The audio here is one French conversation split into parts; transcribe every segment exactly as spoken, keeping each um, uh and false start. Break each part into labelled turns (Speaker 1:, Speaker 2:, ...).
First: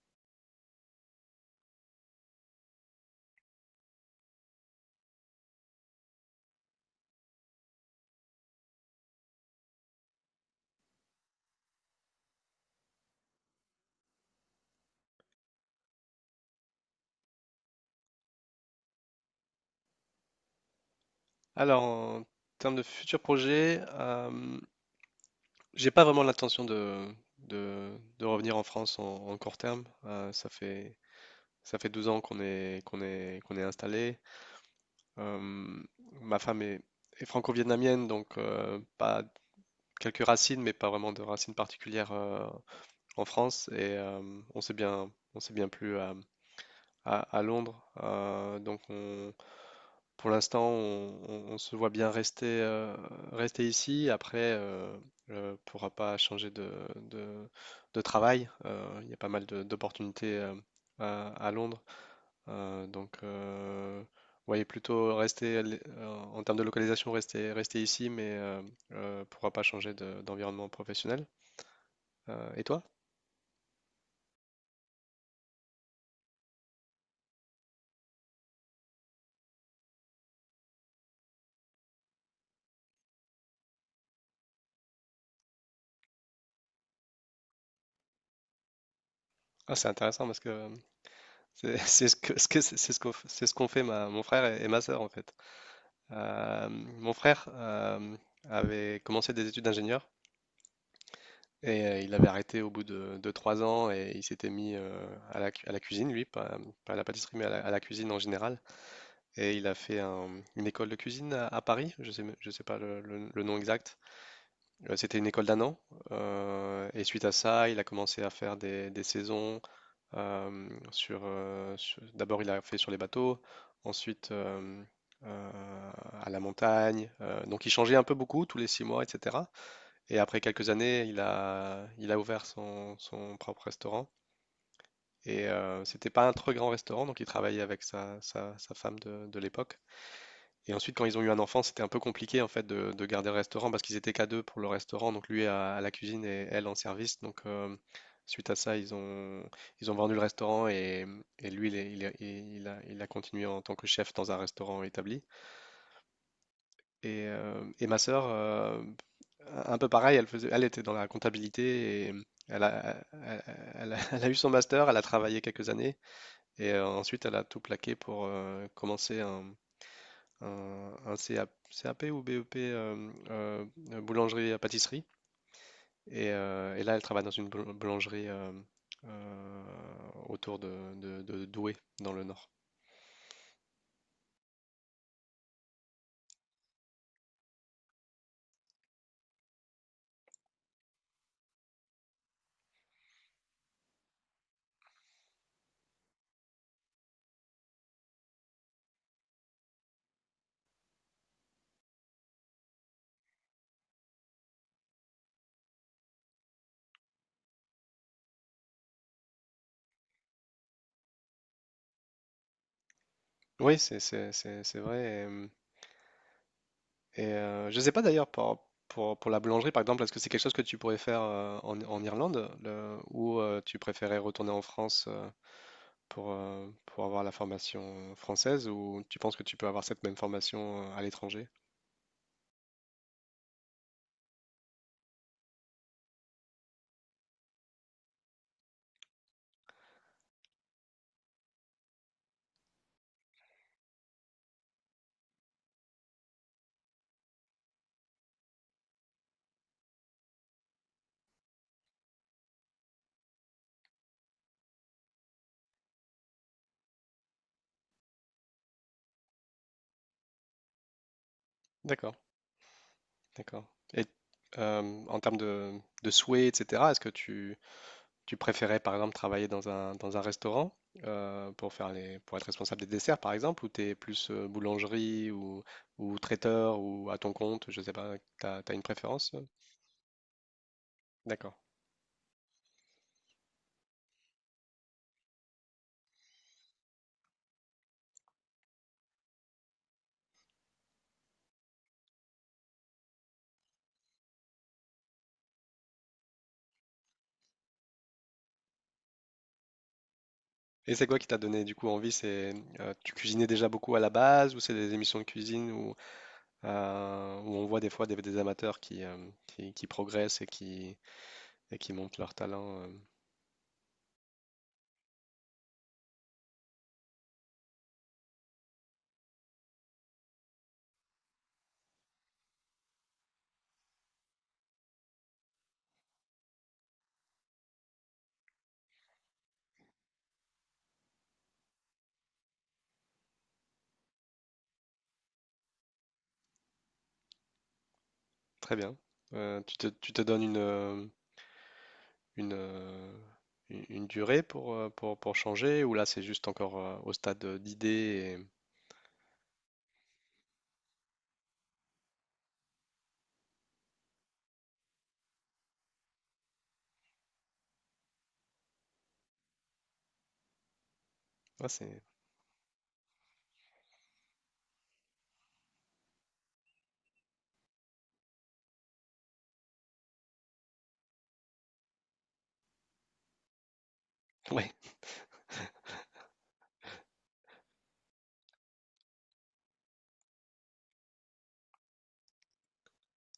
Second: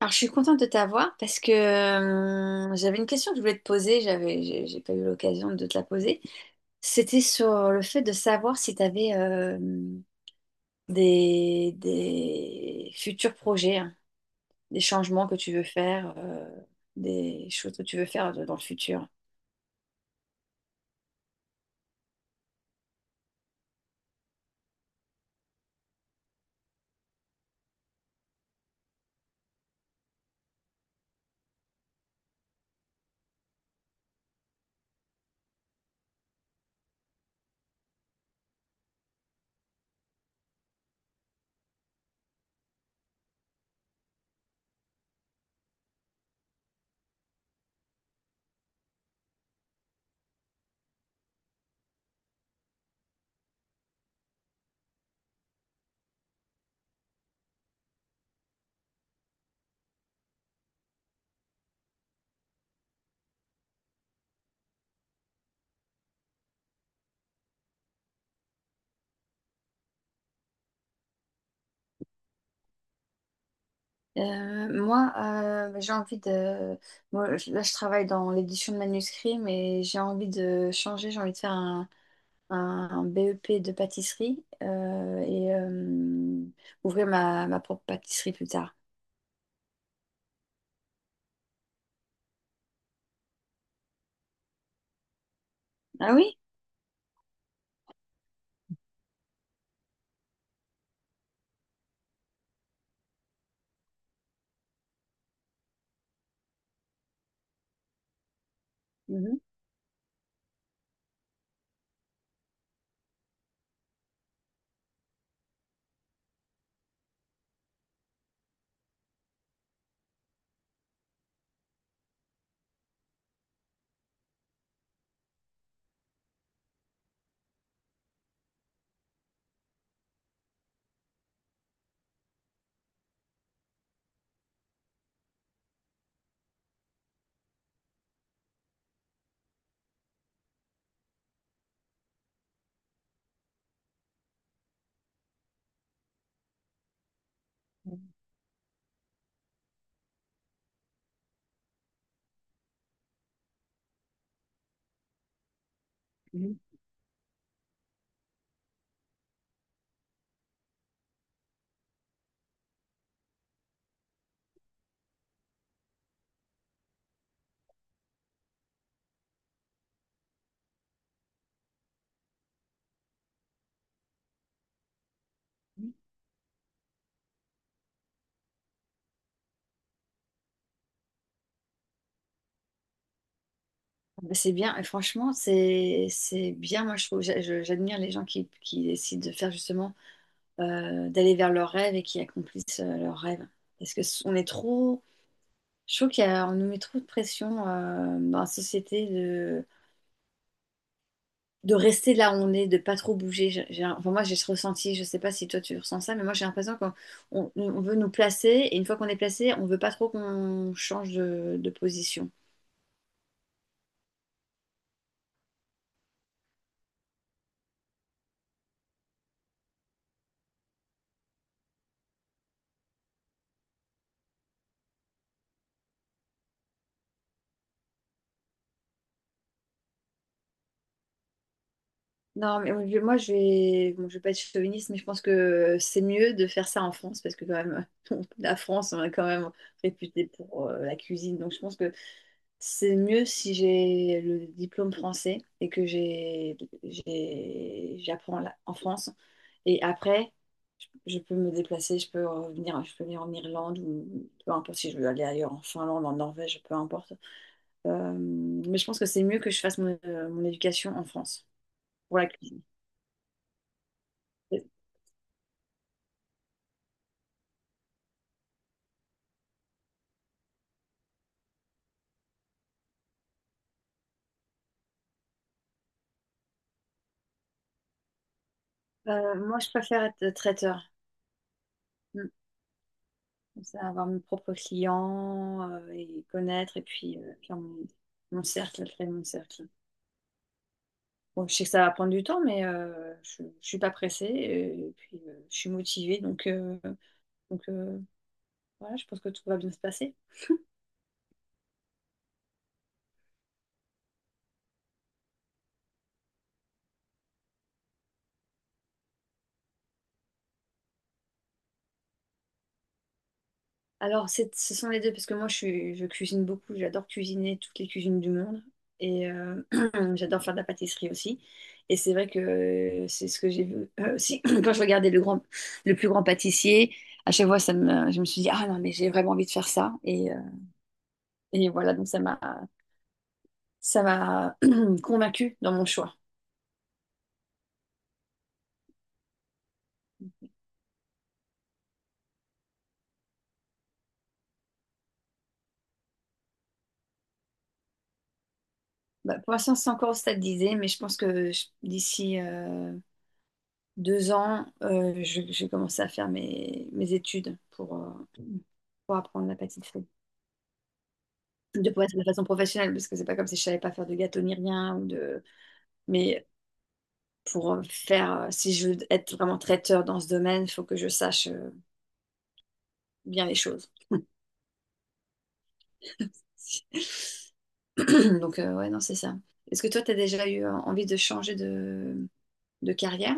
Speaker 1: Alors, je suis contente de t'avoir parce que euh, j'avais une question que je voulais te poser, j'avais, j'ai j'ai pas eu l'occasion de te la poser. C'était sur le fait de savoir si tu avais des, des futurs projets, hein, des changements que tu veux faire, euh, des choses que tu veux faire de- dans le futur.
Speaker 2: Alors, en termes de futurs projets, euh, j'ai pas vraiment l'intention de, de, de revenir en France en, en court terme. Euh, ça fait, ça fait douze ans qu'on est, qu'on est, qu'on est installé. Euh, Ma femme est, est franco-vietnamienne, donc euh, pas quelques racines, mais pas vraiment de racines particulières euh, en France. Et euh, on s'est bien, on s'est bien plu à, à Londres. Euh, donc on- pour l'instant, on, on- on se voit bien rester, euh, rester ici. Après, euh, ne pourra pas changer de, de- de travail. Euh, il y a pas mal de- d'opportunités euh, à, à Londres. Euh, donc, euh, voyez plutôt rester l- euh, en termes de localisation, rester, rester ici, mais euh, euh, pourra pas changer de- d'environnement professionnel. Euh, et toi?
Speaker 1: Euh, moi, euh, j'ai envie de... moi, je- là, je travaille dans l'édition de manuscrits, mais j'ai envie de changer, j'ai envie de faire un un B E P de pâtisserie euh, et euh, ouvrir ma, ma propre pâtisserie plus tard.
Speaker 2: Ah, c'est intéressant parce que C'est c'est ce que ce que- c'est ce qu'on c'est ce qu'ont fait ma, mon frère et, et ma sœur en fait.
Speaker 1: Ah oui?
Speaker 2: Euh, mon frère euh, avait commencé des études d'ingénieur et euh, il avait arrêté au bout de, de trois ans et il s'était mis euh, à la, cu- à la cuisine lui, pas, pas à la pâtisserie mais à la, à la cuisine en général.
Speaker 1: Mhm.
Speaker 2: Et il a fait un- une école de cuisine à, à Paris, je sais, me- je sais pas le, le- le nom exact. Euh, C'était une école d'un an euh, et suite à ça il a commencé à faire des, des saisons euh, sur, euh, sur- d'abord, il a fait sur les bateaux, ensuite euh, euh, à la montagne. Euh, donc, il changeait un peu beaucoup tous les six mois, et cetera. Et après quelques années, il a, il a ouvert son, son propre restaurant. Et euh, c'était pas un très grand restaurant, donc il travaillait avec sa, sa- sa femme de, de l'époque. Et ensuite, quand ils ont eu un enfant, c'était un peu compliqué en fait de, de garder le restaurant parce qu'ils étaient qu'à deux pour le restaurant, donc lui à, à la cuisine et elle en service. Donc euh, suite à ça, ils ont ils ont vendu le restaurant et, et lui il, est- il est- il a, il a continué en tant que chef dans un restaurant établi.
Speaker 1: Mhm.
Speaker 2: Et, euh, et ma sœur, euh, un peu pareil, elle faisait, elle était dans la comptabilité et elle a, elle, elle a, elle a eu son master, elle a travaillé quelques années et euh, ensuite elle a tout plaqué pour euh, commencer un un, un C A C A P ou B E P euh, euh, euh, boulangerie à pâtisserie. Et, euh, et là, elle travaille dans une boul- boulangerie euh, euh, autour de, de- de Douai, dans le nord.
Speaker 1: Bah, c'est bien, et franchement, c'est c'est bien, moi je trouve, j'a- je- j'admire les gens qui, qui décident de faire justement, euh, d'aller vers leurs rêves et qui accomplissent euh, leurs rêves. Parce que s- on est trop, je trouve qu'on nous met trop de pression euh, dans la société de, de rester là où on est, de pas trop bouger. J'ai- j'ai enfin, moi, j'ai ce ressenti, je sais pas si toi tu ressens ça, mais moi j'ai l'impression qu'on on- on veut nous placer et une fois qu'on est placé, on veut pas trop qu'on change de, de position.
Speaker 2: Oui, c'est c'est- c'est- c'est vrai. Et, et, euh, je ne sais pas d'ailleurs pour, pour, pour la boulangerie, par exemple, est-ce que c'est quelque chose que tu pourrais faire euh, en, en Irlande le- ou euh, tu préférais retourner en France euh, pour, euh, pour avoir la formation française ou tu penses que tu peux avoir cette même formation euh, à l'étranger?
Speaker 1: Non, mais moi je moi, je vais, bon, je vais pas être chauviniste, mais je pense que c'est mieux de faire ça en France parce que quand même, la France, on est quand même réputé pour euh, la cuisine. Donc je pense que c'est mieux si j'ai le diplôme français et que j'ai, j'ai- j'apprends là- en France. Et après, je peux me déplacer, je peux revenir, je peux venir en Irlande ou peu importe si je veux aller ailleurs, en Finlande, en Norvège, peu importe. Euh, mais je pense que c'est mieux que je fasse mon, euh, mon éducation en France.
Speaker 2: D'accord.
Speaker 1: Pour la cuisine.
Speaker 2: D'accord. Et euh, en termes de, de souhaits, et cetera, est-ce que tu, tu préférais, par exemple, travailler dans un, dans un restaurant euh, pour faire les, pour être responsable des desserts, par exemple, ou t'es plus euh, boulangerie ou, ou traiteur ou à ton compte, je sais pas, t'as, t'as une préférence?
Speaker 1: Euh,
Speaker 2: euh
Speaker 1: moi, je préfère être traiteur.
Speaker 2: D'accord.
Speaker 1: Mm. Comme ça, avoir mes propres clients euh, et connaître et puis euh, faire mon, mon cercle, créer mon cercle. Bon, je sais que ça va prendre du temps, mais euh, je, je suis pas pressée euh, et puis euh, je suis motivée, donc, euh, donc euh, voilà, je pense que tout va bien se passer.
Speaker 2: Et c'est quoi qui t'a donné du coup envie? C'est euh, Tu cuisinais déjà beaucoup à la base ou c'est des émissions de cuisine où, euh, où on voit des fois des, des amateurs qui, euh, qui, qui progressent et qui, et qui montrent leur talent? euh
Speaker 1: Alors, c'est- ce sont les deux, parce que moi, je, suis- je cuisine beaucoup, j'adore cuisiner toutes les cuisines du monde et euh, j'adore faire de la pâtisserie aussi. Et c'est vrai que euh, c'est ce que j'ai vu euh, aussi quand je regardais le grand, le plus grand pâtissier. À chaque fois, ça me, je me suis dit, ah non, mais j'ai vraiment envie de faire ça. Et, euh, et voilà, donc ça m'a, ça m'a convaincue dans mon choix.
Speaker 2: Très bien. Euh, tu te, tu te donnes une, euh, une, euh, une- une durée pour, euh, pour, pour changer ou là c'est juste encore euh, au stade euh, d'idée et...
Speaker 1: Bah, pour l'instant, c'est encore au stade d'idée, mais je pense que je- d'ici euh, deux ans, euh, je, je vais commencer à faire mes, mes études pour, euh, pour apprendre la pâtisserie.
Speaker 2: ouais,
Speaker 1: De
Speaker 2: c'est...
Speaker 1: pouvoir faire de façon professionnelle, parce que c'est pas comme si je savais pas faire de gâteau ni rien, ou de... mais pour euh, faire, euh, si je veux être vraiment traiteur dans ce domaine, il faut que je sache euh, bien les choses.
Speaker 2: Ouais.
Speaker 1: Donc, euh, ouais, non, c'est ça. Est-ce que toi, tu as déjà eu euh, envie de changer de, de carrière?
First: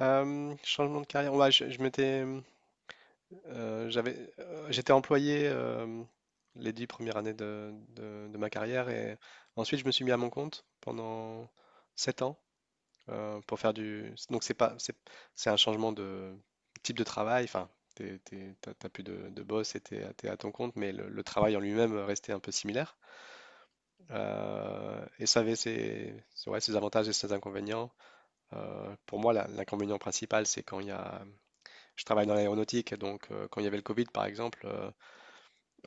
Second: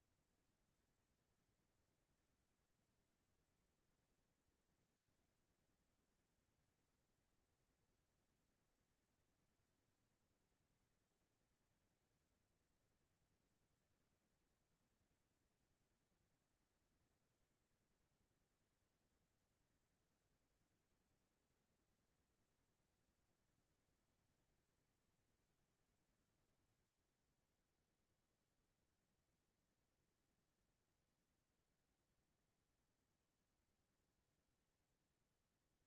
Speaker 2: Euh, changement de carrière. Ouais, je, je m'étais, euh, j'avais, euh, j'étais employé euh, les dix premières années de, de- de ma carrière et ensuite je me suis mis à mon compte pendant sept ans. Euh, pour faire du. Donc c'est pas, c'est, c'est un changement de type de travail. Enfin, t'es, t'es- t'as, t'as plus de, de boss et t'es, à- t'es à ton compte, mais le, le travail en lui-même restait un peu similaire. Euh, et ça avait ses, ses- ouais, ses avantages et ses inconvénients. Euh, pour moi, la- l'inconvénient principal, c'est quand il y a. Je travaille dans l'aéronautique, donc euh, quand il y avait le Covid, par exemple. euh,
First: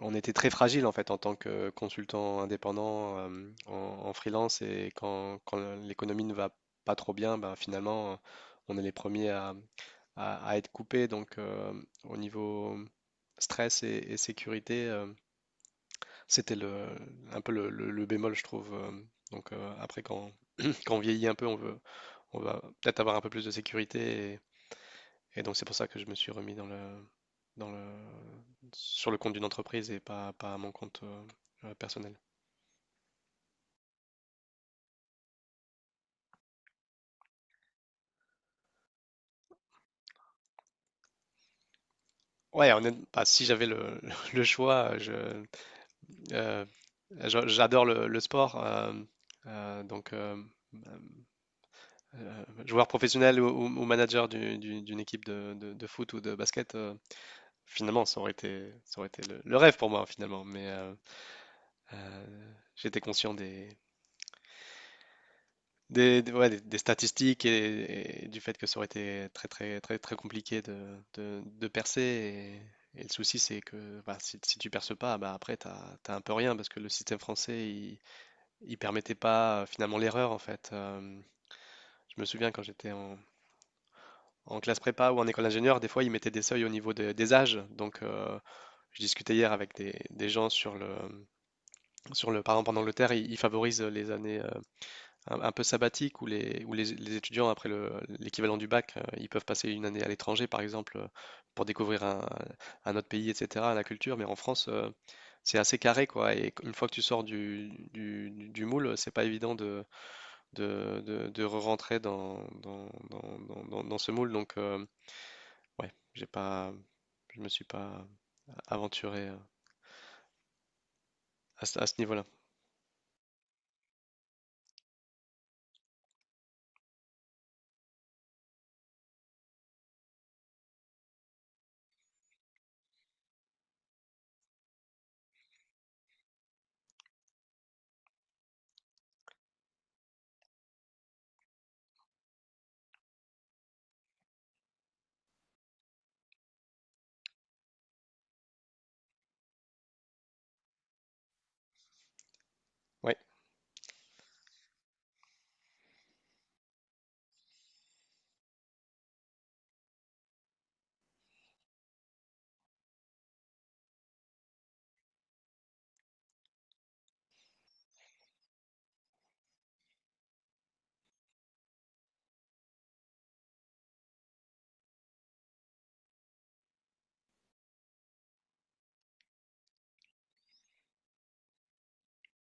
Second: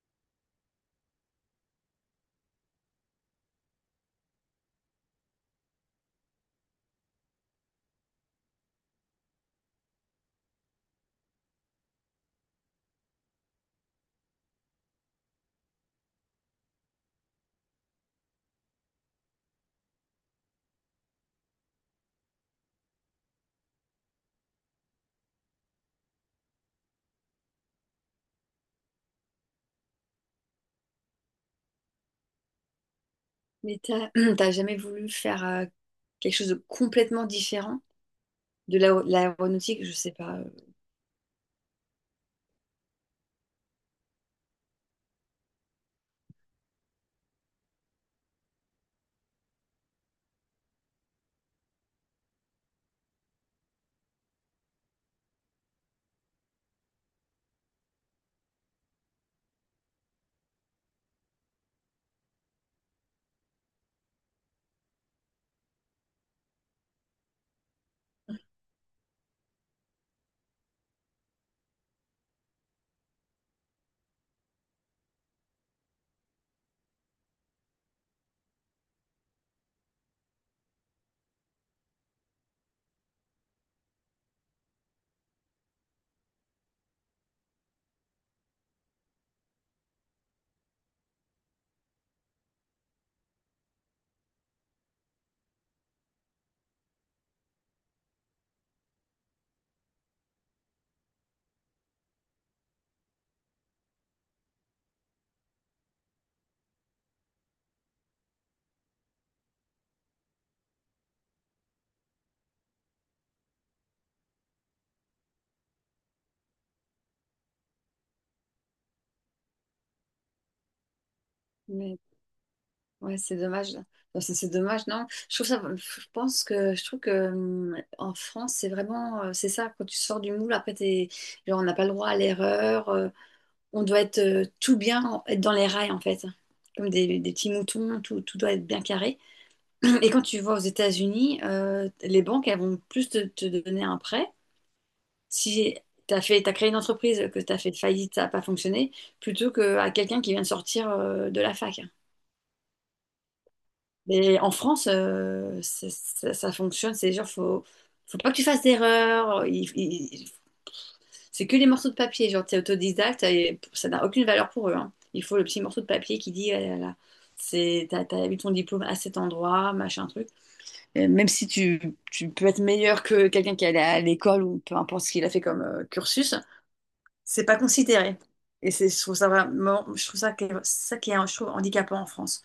Speaker 2: On était très fragile en fait en tant que consultant indépendant euh, en, en freelance et quand, quand l'économie ne va pas trop bien, ben, finalement on est les premiers à, à, à être coupés. Donc euh, au niveau stress et, et sécurité, euh, c'était le, un peu le, le- le bémol je trouve. euh, Donc euh, après quand, quand on vieillit un peu, on veut, on va peut-être avoir un peu plus de sécurité et donc c'est pour ça que je me suis remis dans le, dans le, sur le compte d'une entreprise et pas, pas à mon compte euh, euh, personnel.
Speaker 1: Mais t'as, t'as jamais voulu faire euh, quelque chose de complètement différent de l'aé- l'aéronautique, je sais pas. euh,
Speaker 2: Ouais, honnête- bah, si j'avais le, le choix, je, euh, je- j'adore le, le sport. Euh, euh, donc, euh, euh, joueur professionnel ou, ou- ou manager du- du- d'une équipe de, de- de foot ou de basket, euh, finalement, ça aurait été, ça aurait été le, le rêve pour moi, finalement. Mais euh, euh, j'étais conscient des, Des, des- ouais, des, des statistiques et, et du fait que ça aurait été très très très très compliqué de, de- de percer. Et, et le souci, c'est que bah, si, si tu perces pas, bah, après, t'as, t'as un peu rien parce que le système français, il, il permettait pas euh, finalement l'erreur en fait. Euh, je me souviens quand j'étais en, en classe prépa ou en école d'ingénieur, des fois, ils mettaient des seuils au niveau de- des âges. Donc, euh, je discutais hier avec des, des gens sur le, sur le, par exemple, en Angleterre, ils, ils favorisent les années euh, un, un peu sabbatique où les, où les, les étudiants, après le- l'équivalent du bac, euh, ils peuvent passer une année à l'étranger, par exemple, euh, pour découvrir un, un autre pays, et cetera, la culture. Mais en France, euh, c'est assez carré, quoi. Et une fois que tu sors du, du, du- du moule, c'est pas évident de, de, de, de re-rentrer dans, dans, dans, dans, dans- dans ce moule. Donc, euh, ouais, j'ai pas, je me suis pas aventuré euh, à, ce à ce
Speaker 1: Mais
Speaker 2: niveau-là.
Speaker 1: ouais, c'est dommage. Enfin, c'est c'est dommage, non? Je trouve ça, je pense que je trouve que hum, en France, c'est vraiment, euh, c'est ça, quand tu sors du moule, après t'es, genre, on n'a pas le droit à l'erreur. Euh, on doit être euh, tout bien, en- être dans les rails en fait, comme des, des petits moutons, tout, tout doit être bien carré. Et quand tu vas aux États-Unis, euh, les banques, elles vont plus te, te donner un prêt si tu as fait, t'as créé une entreprise, que tu as fait faillite, ça n'a pas fonctionné, plutôt qu'à quelqu'un qui vient de sortir euh, de la fac.
Speaker 2: Ouais.
Speaker 1: Mais en France, euh, ça, ça- ça fonctionne, c'est genre, faut, faut pas que tu fasses d'erreur. il- il- C'est que les morceaux de papier, genre, t'es autodidacte, et ça n'a aucune valeur pour eux, hein. Il faut le petit morceau de papier qui dit, euh, là, là, c'est, t'as, t'as eu ton diplôme à cet endroit, machin truc. Euh, Même si tu, tu peux être meilleur que quelqu'un qui est allé à l'école ou peu importe ce qu'il a fait comme euh, cursus, c'est pas considéré. Et c'est, je trouve ça vraiment, je trouve ça, que- ça qui est, je trouve, handicapant en France.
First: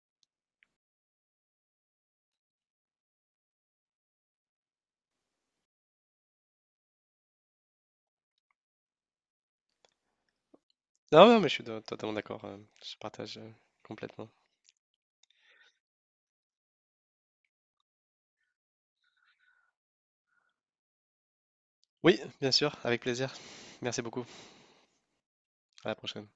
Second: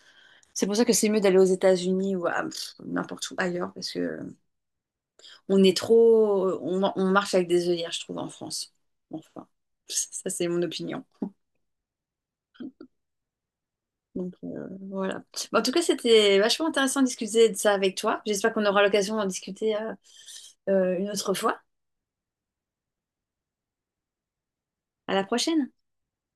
Speaker 1: C'est pour ça que c'est mieux d'aller aux États-Unis ou à pff, n'importe où ailleurs, parce que on est trop, on, on marche avec des œillères, je trouve, en France. Enfin, ça c'est mon opinion.
Speaker 2: Non, non, mais je suis de- totalement d'accord. euh, Je partage euh, complètement.
Speaker 1: Donc euh, voilà. Bon, en tout cas, c'était vachement intéressant de discuter de ça avec toi. J'espère qu'on aura l'occasion d'en discuter euh, euh, une autre fois.
Speaker 2: Oui, bien sûr, avec plaisir. Merci beaucoup.
Speaker 1: À la prochaine.
Speaker 2: À la prochaine.